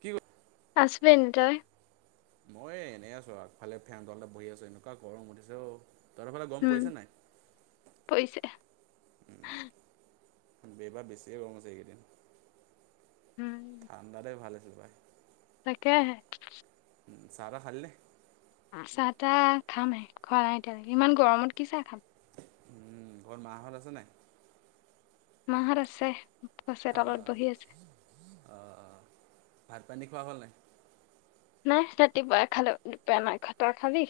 কি আছবেন তই। মই এনে আছো আগফালে ফেন তলতে বহি আছো এনেকুৱা গৰম উঠিছেও। উম পইছে। এইবাৰ বেছিহে গৰম আছে এইকেইদিন, উম ঠাণ্ডাতে ভাল আছিল ভাই। কে হে। চাতাহ খালিনে? চাহ তাহ খামহে খোৱা নাই এতিয়ালৈকে ইমান গৰমত কি চাহ খাম। উম ঘৰত মাহঁত আছে নাই? মাহত আছে আছে চোতালত অ', বহি আছে। অ', ভাত পানী খোৱা হল নাই? নাই ৰাতিপুৱাও খালোঁ, দুপৰীয়া মা খোৱা নাই, তই খালি?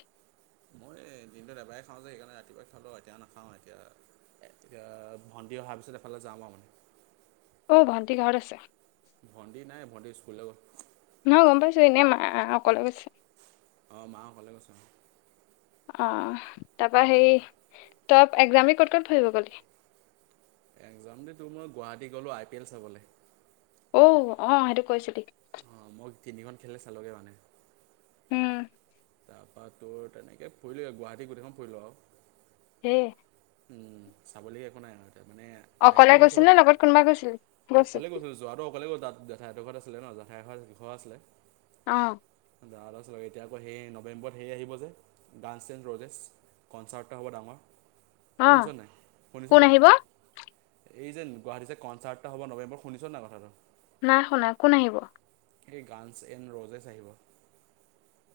মই এ দিনটোত এবাৰেই খাওঁ যে সেইকাৰণে ৰাতিপুৱাই খাওঁ লওঁ এতিয়া নাখাওঁ এতিয়া ৰু এতিয়া ভণ্টি অহাৰ পিছত এফালে যামা মানে অ, ভণ্টি ঘৰত আছে। ভণ্টি নাই ভণ্টিৰ স্কুলৰত নহ গম পাইছো এনে মা অকলে গৈছে। অ, মা অকলে গৈছে। অ, তাৰপা হেই তপ এক্সাম ক'ত-ক'ত ফুৰিব গলি এক্সাম দি তোৰ মই গুৱাহাটী গ'লো আই পি এল চাবলে। অ', অ', সেইটো কৈছিলি। অ', মই তিনিখন খেলে চালোগে মানে। উম, বা তোৰ তেনেকৈ ফুৰিলোঁ গুৱাহাটী গোটেইখন ফুৰিলোঁ আৰু হেই উম, চাবলৈ একো নাই আৰু। তাৰ মানে আই পি অকলে এ গৈছিল চালো নে লগত কোনোবা গৈছিলি গৈছিল অকলে গৈছোঁ যোৱাটো অকলে গৈ তাত জেঠাইহঁতৰ ঘৰত আছে। আছিলে ন জাঠাইৰ ঘৰ আছিলে। অ ', তাৰপছ এতিয়াকৌ সেই নৱেম্বৰত সেই আহিব যে ডান্চে ৰজেছ। কনচাৰ্ট এটা হ'ব ডাঙৰ। অ, শুনিছ নাই শুনিছ কোন নাই আহিব? এই যে গুৱাহাটীতে কনচাৰ্টটা হব নৱেম্বৰৰত শুনিছ নাই কথাটো। নাই শুনা কোন আহিব? এই গানছ এন ৰ'জে চ আহিব।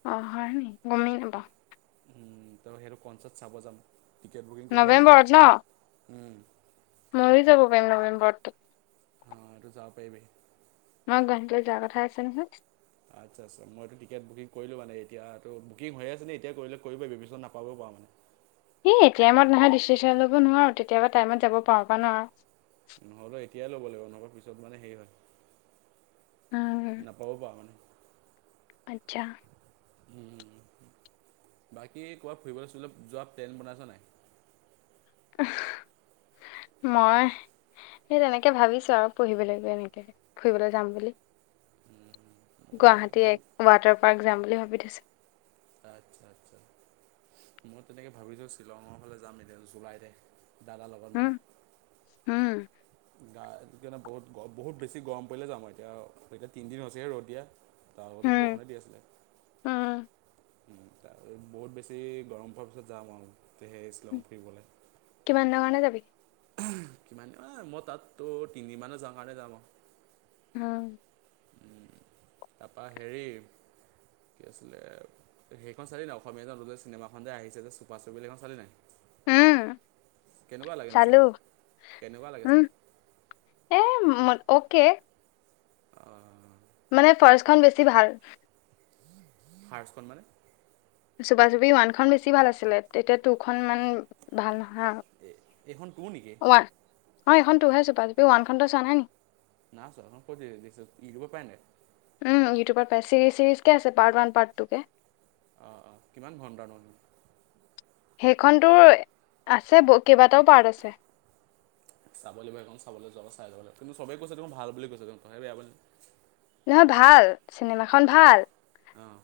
অ হয়নি গমেই নাপাওঁ। উম, ত সেইটো কনচাৰ্ট চাব যাম, টিকেট বুকিং কৰি থোৱা আছে, উম। মইও যাব পাৰিম নৱেম্বৰত। অ সেইটো যাব পাৰিবি। মই গুৱাহাটীলে যোৱা কথা আছে নহয়। আচ্ছা আচ্ছা মইতো টিকেট বুকিং কৰিলো মানে, এতিয়াটো বুকিং হৈ আছিলে এতিয়া কৰিলে কৰিব পাৰিবি, পিছত নাপাব পাৰ। অ', এই এতিয়া নহয় দিচেশন ল'ব নোৱাৰোঁ তেতিয়াবা টাইমত যাব পাৰো বা নোৱাৰোঁ। নহ'লেও এতিয়াই ল'ব লাগিব নহলে পিছত মানে হেৰি হয়। উম নাপাব পাৰ মানে আচ্ছা, উম, বাকী ক'ৰবাত ফুৰিবলৈ সুৰিবলে যোৱা প্লেন বনাইছ নাই। মই সেই তেনেকে ভাবিছো আৰু পঢ়িব লাগিব এনেকে ফুৰিবলৈ যাম বুলি। মই ভাবি গুৱাহাটী মই এক ৱাটাৰ পাৰ্ক যাম বুলি ভাবি থৈছোঁ। আচ্ছা-আচ্ছা, মই তেনেকে ভাবিছো শ্বিলঙৰ ফালে যাম এতিয়া জুলাইতে। দাদাৰ লগত উম মানে, উম গাণে বহুত-বহুত বেছি গৰম পৰিলে যাওঁ আৰু এতিয়া এতিয়া তিনিদিন হৈছেহে ৰ'দ দিয়া। তাৰ লগতো উম বৰষুণে দি আছিলে। উম ত বহুত বেছি গৰম পোৱাৰ পিছত যাম আৰু। তে সেই শিলং ফুৰিবলে। কিমান দিনৰ কাৰণে যাবি কিমান মই তাতো তিনদিন মানৰ যাওঁ কাৰণে যাম আৰু। উম, তাৰপৰা হেৰি কি আছিলে সেইখন চালি নাই অসমীয়া নতু চিনেমাখনতে আহিছে যে চুপা-চুপিসেইখন চালি নাই। উম কেনেকুৱা লাগেনো চালো ছাই কেনেকুৱা লাগে উম ছাই। এ ম অকে অ' মানে ফৰেষ্টখন বেছি ভাল। ফাৰ্ষ্ট খন মানে চুবা-চুপি ওৱানখন বেছি ভাল আছিলে তেতিয়া টুখন ইমান ভাল নহয় আৰু। এই এইখন টো নেকি? অ', এইখন টোহেছো পাপি ওানখন চোৱা নাই নি নাছ কছ ই ৰব পেট [unintelligible] উম ইউটিউবত চিৰিজ চিৰিজ কে আছে পাৰ্ ওৱান পাৰ্ট কে অ', অ', কিমান ঘণ্টাৰ মান সেইখনতো আছে কেইবাটাও পাৰ্ট আছে চাব লাগিব সেই চাবলৈ যাব চাই যাব লাগিব কিন্তু চবেই কৈছে ত মোক ভাল বুলি কৈছ সেই বেয়াব ন ভাল চিনেমাখন ভাল আহ,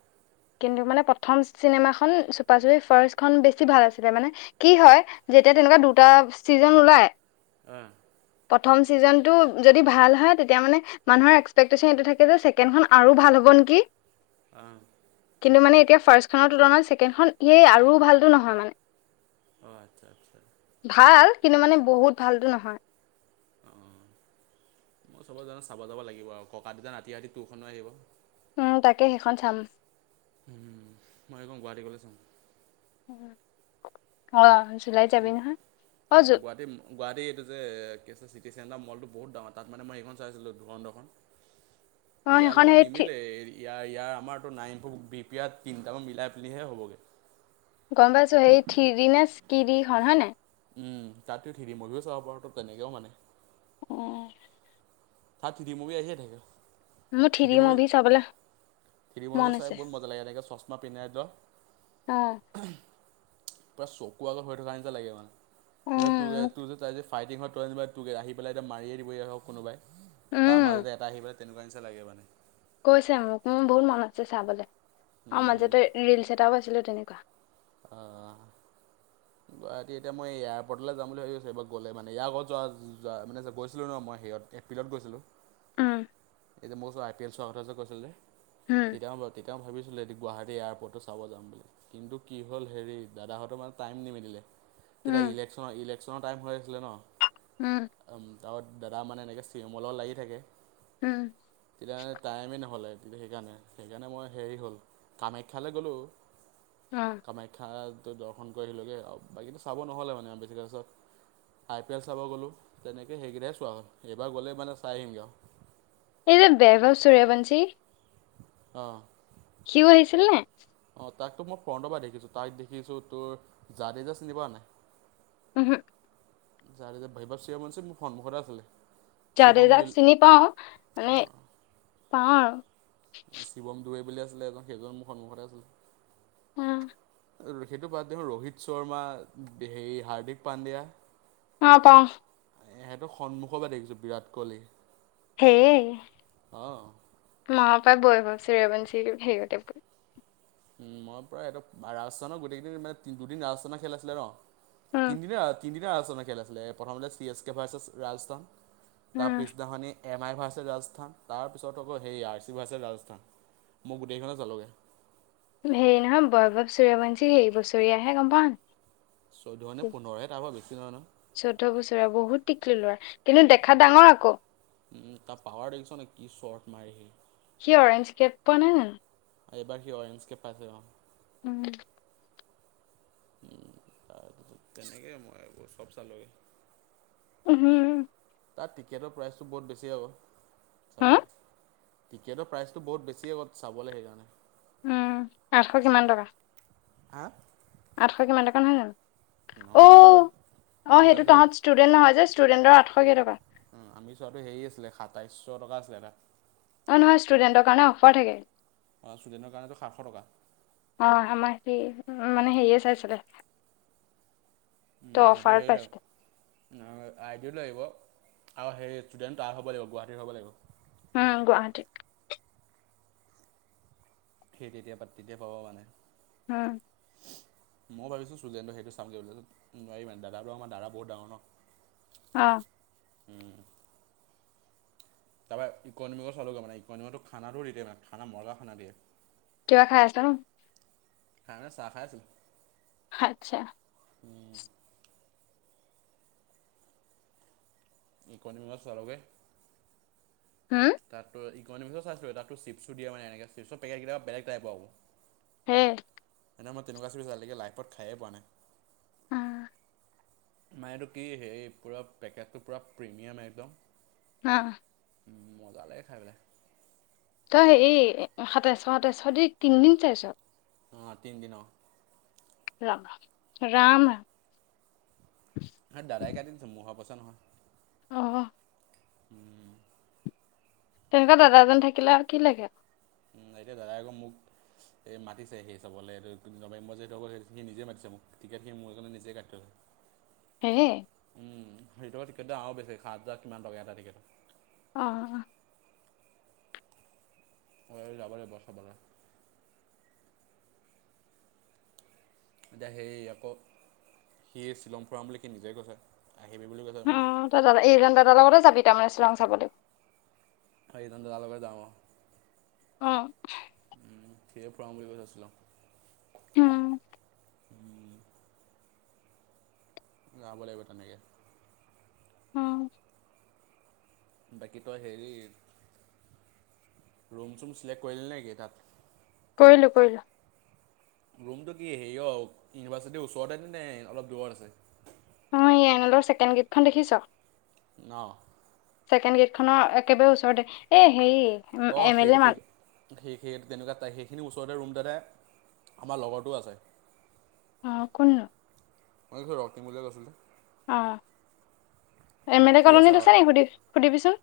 কিন্তু মানে প্ৰথম চিনেমা খন চুপা চুপি ফাৰ্ষ্ট খন বেছি ভাল আছিলে মানে কি হয় যেতিয়া তেনেকুৱা দুটা ছিজন ওলাই হুম, প্ৰথম ছিজন টো যদি ভাল হয়, তেতিয়া মানে মানুহৰ একস্কপেক্ট এইটো থাকে যে ছেকেণ্ডখন আৰু ভাল হ'ব নেকি? আহ। কিন্তু মানে এতিয়া ফাৰ্ষ্টখনৰ তুলনাত ছেকেণ্ডখন সেই আৰু ভালটো নহয় মানে অঁ আচ্ছা আচ্ছা ভাল কিন্তু মানে বহুত ভালতটো নহয় অ', মই চব জানে চাব যাব লাগিব আৰু ককা দুটা ৰাতি ৰাতি তখনো আহিব উম, তাকে সেইখন চাম উম, মই গুৱাহাটী গলে ছাম উ অ [unintelligible] উ নহয়? অ', জু গুৱাহাটী গুৱাহাটী এইটো যে কি চিটি ডা মলটো বহুত ডাঙৰ তাত মানে মই এইখন চাই আছিলোঁ ধুৰন্ধৰখন। অ', য়াৰ সেইখন লগত সেই থ্ৰী নিমিলে ইয়াৰ, ইয়াৰ আমাৰতো [unintelligible] তিনিটামান মিলাই পেলিহে হ'বগৈ গম পাইছো, সেই থিৰিজিনে চিদি হয় ন উম তাতে থ্ৰিদি মুডতচাব পাৰো তো তেনেকেও মানে অ', চাত থি মি আহছে থাক [unintelligible] ম ঠৰি ম বি চবলৈ [unintelligible] [unintelligible] চাই বহুত মজা লাগে এনেকৈ চশমা পিন্ধা অ', পুৰা চকু আগৰ হৈ থকা নি লাগে মানে উম, তোৰ মোক তোৰ যে তাই যে ফাইটিঙত আহি পেলাই এতিয়া মাৰিয় দিব হক কোনোবাই তাৰ উম, মাজতে এটা আহি পেলাই তেনেকুৱা নিচা লাগে মানে কৈছে মোক মোৰ বহুত মন আছে চাবলৈ আৰু মাজতে ৰিলচ এটাও পাইছিলো তেনেকুৱা অ', গুৱাহাটী এতিয়া মই এয়াৰপৰ্টলৈ যাম বুলি ভাবিছো এইবাৰ গ'লে মানে ইয় আগত যোৱা যোৱা মানে গৈছিলো ন মই স এপ্ৰিলত গৈছিলোঁ। অ', এতিয়া মোক ওচৰত আই পি এল চোৱাৰ কত যে কৈছিলে যে উম, তেতিয়াও তেতিয়াও ভাবিছিলো গুৱাহাটী এয়াৰপৰ্টটো চাব যাম বুলি কিন্তু কি হ'ল হেৰি দাদাহঁতৰ মানে টাইম নিমদিলে তেতিয়া উম, ইলেকশ্যনৰ ইলেকশ্যনৰ টাইম হৈ আছিলে ন উম, তাৰপ দাদা মানে এনেকৈ চিমলও লাগি থাকে উম, তেতিয়া মানে টাইমেই নহ'লে গতি সেইকাৰণে সেইকাৰণে মই হেৰি হ'ল কামাখ্যালৈ গ'লোঁ অ'। কামাখ্যাটো দৰ্শন কৰি আহিলোঁ গৈ আৰু বাকীতটো চাব নহ'লে মানে আম বেছিছ আই পি এল চাব গ'লোঁ তেনেকৈ সেইকেইটহে চোৱা হ'ল এইবাৰ গ'লেই মানে চাই আহিমগৈ আৰু এই যে বৈভৱ চূৰয়বঞ্চি আহ', সিও আহিছিল নে অ', তাকতো মই ফ্ৰণ্টৰ পৰা দেখিছোঁ তাইক দেখিছোঁ তোৰ যা দেেই যা চিনি পোৱা নাই উহো [unintelligible] মোৰ সন্মুখতে আছিলে যাদে শিৱম দাক দুল চিনি পাওঁ মানে অঁ পাওঁ শিৱম দুৱে বুলি আছিলে এজন সেইজন মুখত মুখতে আছিল অ সেইটো বদ দিওঁ ৰোহিত শৰ্মা হেৰি হাৰ্দিক পাণ্ডিয়া অ পাওঁ সেহেতক সন্মুখৰ পৰা দেখিছোঁ বিৰাট কোহলি হেই অঁ মপ হয় বৈভৱ চিৰেৱঞ্চি হেৰিতে [unintelligible] উম মই প্ৰায় এহতক ৰাজস্থানৰ গোটেইকেইদিন মানে তিনি দুদিন ৰাজস্থানৰ খেল আছিলে ন উম তিনিদিনে তিনিদিনে ৰাজস্থানৰ খেল আছিলে প্ৰথম C S K versus Rajasthan উম তাৰ পিছদিনাখনি এম আই ভাৰ্চেল ৰাজস্থান তাৰ পিছত আকৌ সেই আৰ চি ভাৰ্চেছ ৰাজস্থান মই গোটেই কেইখনত চালগে হেৰি নহয় বৈৱ সূৰবঞ্চী হেৰি বছৰিয়া আহে গম পাওঁ চৈধ্য নে পোন্ধৰহে তাৰপৰা বেছি নহয় নহয় চৈধ্যয় বছৰীয়া বহুত [unintelligible] কিন্তু দেখা ডাঙৰ আকৌ উম তাৰ পাৱাৰ দেখিছ নে কি শৰ্ট মাৰিহি। কি অৰেঞ্জ কেব পোৱা নাই জানো। এইবাৰ কি অৰেঞ্চ কে পাছে অঁ উম উম তেনেকে মই [unintelligible] উম তাত টিকেটৰ প্ৰাইচটো বহুত বেছি হয় আক হা চাবুৱাত। টিকেটৰ প্ৰাইচটো বহুত বেছি আগ চাবলৈ সেইকাৰণে। উম আঠশ কিমান টকা। হা আঠশ কিমান টকা নহয় জানো? অ, নহয় আমি অ মই সেইটো চাইছিলোঁ তহত ষ্টুডেন্ট নহয় যে, ষ্টুডেণ্টৰ আঠশ কেইটকা, উ আমি চোৱাটো হেৰি আছিলে সাতাইশ টকা আছিলে এটা। নহয় নহয় ষ্টুডেন্টৰ কাৰণে অফাৰ থাকে। ষ্টুডেণ্টৰ কাৰণেতো সাতশ টকা। উ মানে হেৰিয়ে চাইছিলে। ত উম এইটো অফাৰত সেই ল পাইছিলে আৰু আইডি লাগিব, আৰু হেৰি, ষ্টুডেণ্ট তাৰ হ'ব লাগিব। গুৱাহাটীৰ হ'ব লাগিব। উম, গুৱাহাটীত। ঠিক, এতিয়া পাতিতে পাব মানে। হ'ম। মই ভাবিছোঁ ষ্টুডেণ্টৰ সেইটো চামগৈ, লৈ লবি নোৱাৰি মানে। দাদাৰ পৰা আমাৰ দাদা বহুত ডাঙৰ ন। আ'। উম। তাৰপৰা ইকনিমক চাব যোৱা, মানে ইকনমিকতো খানাটো ৰেদি দিয়া নাই। খানা মজা খানা দিয়ে। কিবা খাই আছা নকি? টাউনত চাহ খাই আছো। আচ্ছা। উম,। ইকনমিকত ছালাযে। [inaudible] হম তাতো ইকনমিকত চাইছিলো। তাতো চিপছো দিয়ে মানে, এনেকে চিপৰ পেকেট কেইটা বেলেগ টাইপৰ আৰু। হে। এনেও মই, তেনেকুৱা চুইজ আজিলেকে লাইভত খাইয়ে পোৱা নাই। অ। আমাৰ এইটো কি হেৰি পুৰা পেকেটটো পুৰা প্ৰিমিয়াম একদম। অ। উম, মজা লাগে খাই পেলাই। তই হেৰি, সাতাইশ সাতাইশ দি তিনদিন চাইছ? অ'' তিনদিন অ। ৰাম ৰাম। দাদাই কাটি‌ দিছে, মোৰ ভাগৰ পইছা নহয়। অ'অ'। উম। তেনেকুৱা দাদা এজন থাকিলে আৰু কি লাগে? উম, এতিয়া দাদাই আক মোক এই মাতিছে হেৰি চাবলে, এইটো নৱেম্বৰত যে যিটো হব, সি নিজে মাতিছে মোক। টিকেটখিনি মোৰ কাৰণে নিজে কাটি থৈ। হে এ। আকৌ সেইটো আৰু বেছি, সাত হাজাৰ কিমান টকীয়া এটা টিকেটত। অ। ঐ যাব লাগিব চাবলে। এতিয়া হেই আকৌ সি শ্বিলং ফুৰাম বুলি সি নিজে কৈছে। আহিবি বুলি কৈছে মানে উম তই দাদা এইজন দাদাৰ লগতে যাবি তাৰমানে শ্বিলং চাবলে? অ এইজন দাদালগতে যাওঁ অ। অ উম, সিয়ে ফুৰাম বুলি কৈছে শ্বিলং। উম যাব লাগিব তেনেকে। উম বাকী তই হেৰি ৰুম-চুম চিলেক্ট কৰিলি নেকি তাত? কৰিলোঁ কৰিলোঁ ৰুমটো কি হেৰি অ' ইউনিভাৰচিটি ওচৰতে নে, অলপ দূৰত আছে? মই য়েনেণ্ডৰ ছেকেণ্ড গেটখন দেখিছ অ ছেকেণ্ড গেট খনৰ একেবাৰে ওচৰতে, এ হেই অ সেইটো সেই সেই সেই সেই তেনেকুৱা তাহি সেইখিনি বস তহঁতৰ ৰুম এটাতে আমাৰ লগৰটো আছে। অ কোননো? মই কিছো ৰক্টিম বুলিয়ে কৈছিলে অ এম এল এ সিও কলনীত আছে নি সুধি সুধিবিচোন।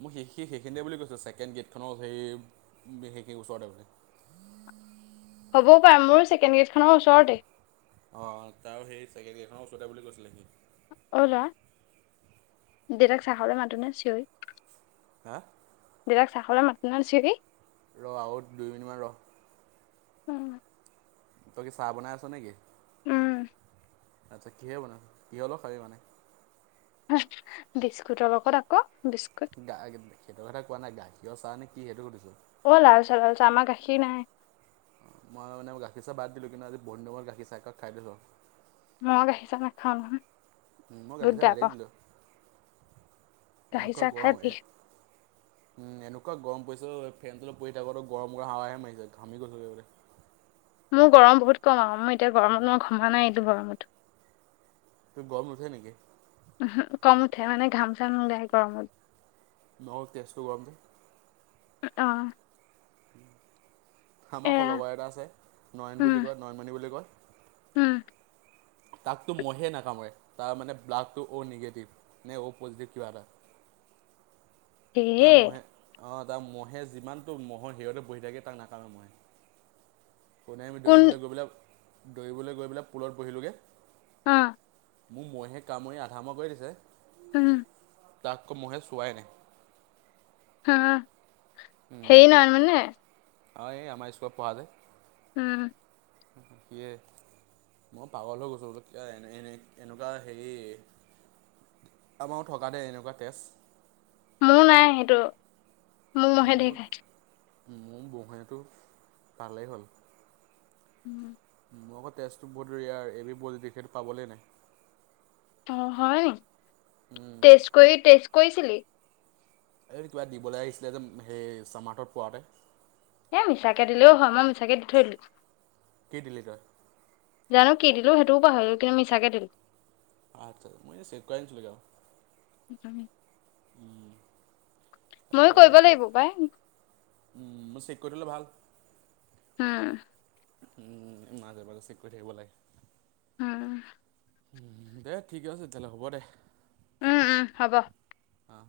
মই সেই সেই সেইখিনিতে বুলি কৈছে ছেকেণ্ড গেটখনৰ সেই সেইখিনি ওচৰতে বোলে [unintelligible] হবও পই মোৰো ছেকেণ্ড গেডখনৰ ওচৰতে অ তাৰ সেই চেকেণ্ড গেটখনৰ ওচতে বুলি কৈছিলে সি অ লৰা, দেউতাক চাহলৈ মাতোনে চিঞৰি? হা? দেতাক চাহলে মাতোনে চিঞৰি? ৰ আও দুই মিনিট মান ৰহ। উম। তই কি চাহ বনাই আছ নেকি? উম। আচ্ছা কিহে বনা, কিহৰ লগত খাবি মানে? বিস্কুটৰ লগত আক। গা সেইটো কথা কোৱা নাই গাখীৰ চাহ নে কি সেইটো সুধিছো? অ', লালচা লালচা আমাৰ গাখীৰ নাই। মই মানে, গাখীৰ চাহ বাদ দিলো। কিন্তু, আজি মন নগ'ল গাখীৰ চাহ একাপ খাই দিলোঁ। মই গাখীৰ চাহ নাখাওঁ। মই, বহুত গাখীৰ চাহ বেয়া বাদেই পাওঁ দিলো। গাখীৰ এনেকুৱা চাহ খাই গৰম হে, বিষ উম এনেকুৱা গৰম পাৰিছে। ফেনটো [unintelligible] থাকো গৰম কৰা হাৱাহে মাৰিছে ঘামি গৈছোএকেবাৰে। মোৰ গৰম বহুত কম আৰু মই এতিয়া গৰমত মই ঘমা নাই এইটো গৰমতো। তোৰ গৰম নুঠে নেকি? উম' হোক। কম উঠে মানে ঘাম চাম নোলায় গৰমত। [unintelligible] গৰম উঠে। অহ'। আমাৰ লগৰ এটা আছে নয়ন উম বুলি কয়, নয়নমণি বুলি কয়। উম তাকতো মহে নাকামুৰে, তাৰ মানে ব্লাডটো অ' নিগেটিভ নে অ' পজিটিভ কিবা এটা। [unintelligible] এহ। অহ' তাৰ মহে যিমানটো মহ'ৰ হেতে বহি থাকে তাক নাকামোৰে মহে। কোনে আমি কোন দৌৰিবলৈ গৈ পেলাই, দৌৰিবলৈ গৈ পেলাই পুলত পঢ়িলোগে। অহ'। মোক মহে কামুৰি আধা মৰা কৰি দিছে। উম'। তাককো মহে চোৱাই নাই। অহ' সেই নহয় মানে। অহ' এক আমাৰ স্কুলত পঢ়া যে। উম'। সেয়েই। মই পাগল হৈ গৈছোঁ, এতিয়া এনে এনে এনেকুৱা হেৰি। আমাৰো থকা দেই এনেকুৱা তেজ। মোৰ নাই সেইটো, মোক মহে মোৰ ধেৰ খাই। মোৰ মহেটো পালেই হ'ল। উম'। মোৰ আকৌ টেষ্টটো বহুত ৰিয়িৰ এ বি পজিটিভ সেইটো পাবলৈই নাই। অহ' হয় উম টেষ্ট কৰি টেষ্ট কৰিছিলি নেকি। এই কিবা দিবলৈ আহিছিলে যে সেই ছামাৰ্টত পোৱাতে। এ মিছাকে দিলেও হয়, মই মিছাকে দি থৈলো। কি দিলি তই। জানো কি দিলো, সেইটোও পাহৰিলো কিন্তু মিছাকে দিলো। আচ্ছা মই যে চেক কৰাই আনিছিলোঁ গা আমি। উম'। ময়ো কৰিব লাগিব পাই। উম' মই চেক কৰি থলো ভাল। হম। উম' মাজে মাজে চেক কৰি থাকিব লাগে। উম'। উম' দে ঠিক আছে তেনে হ'ব দে। উম', উম' হ'ব। অঁ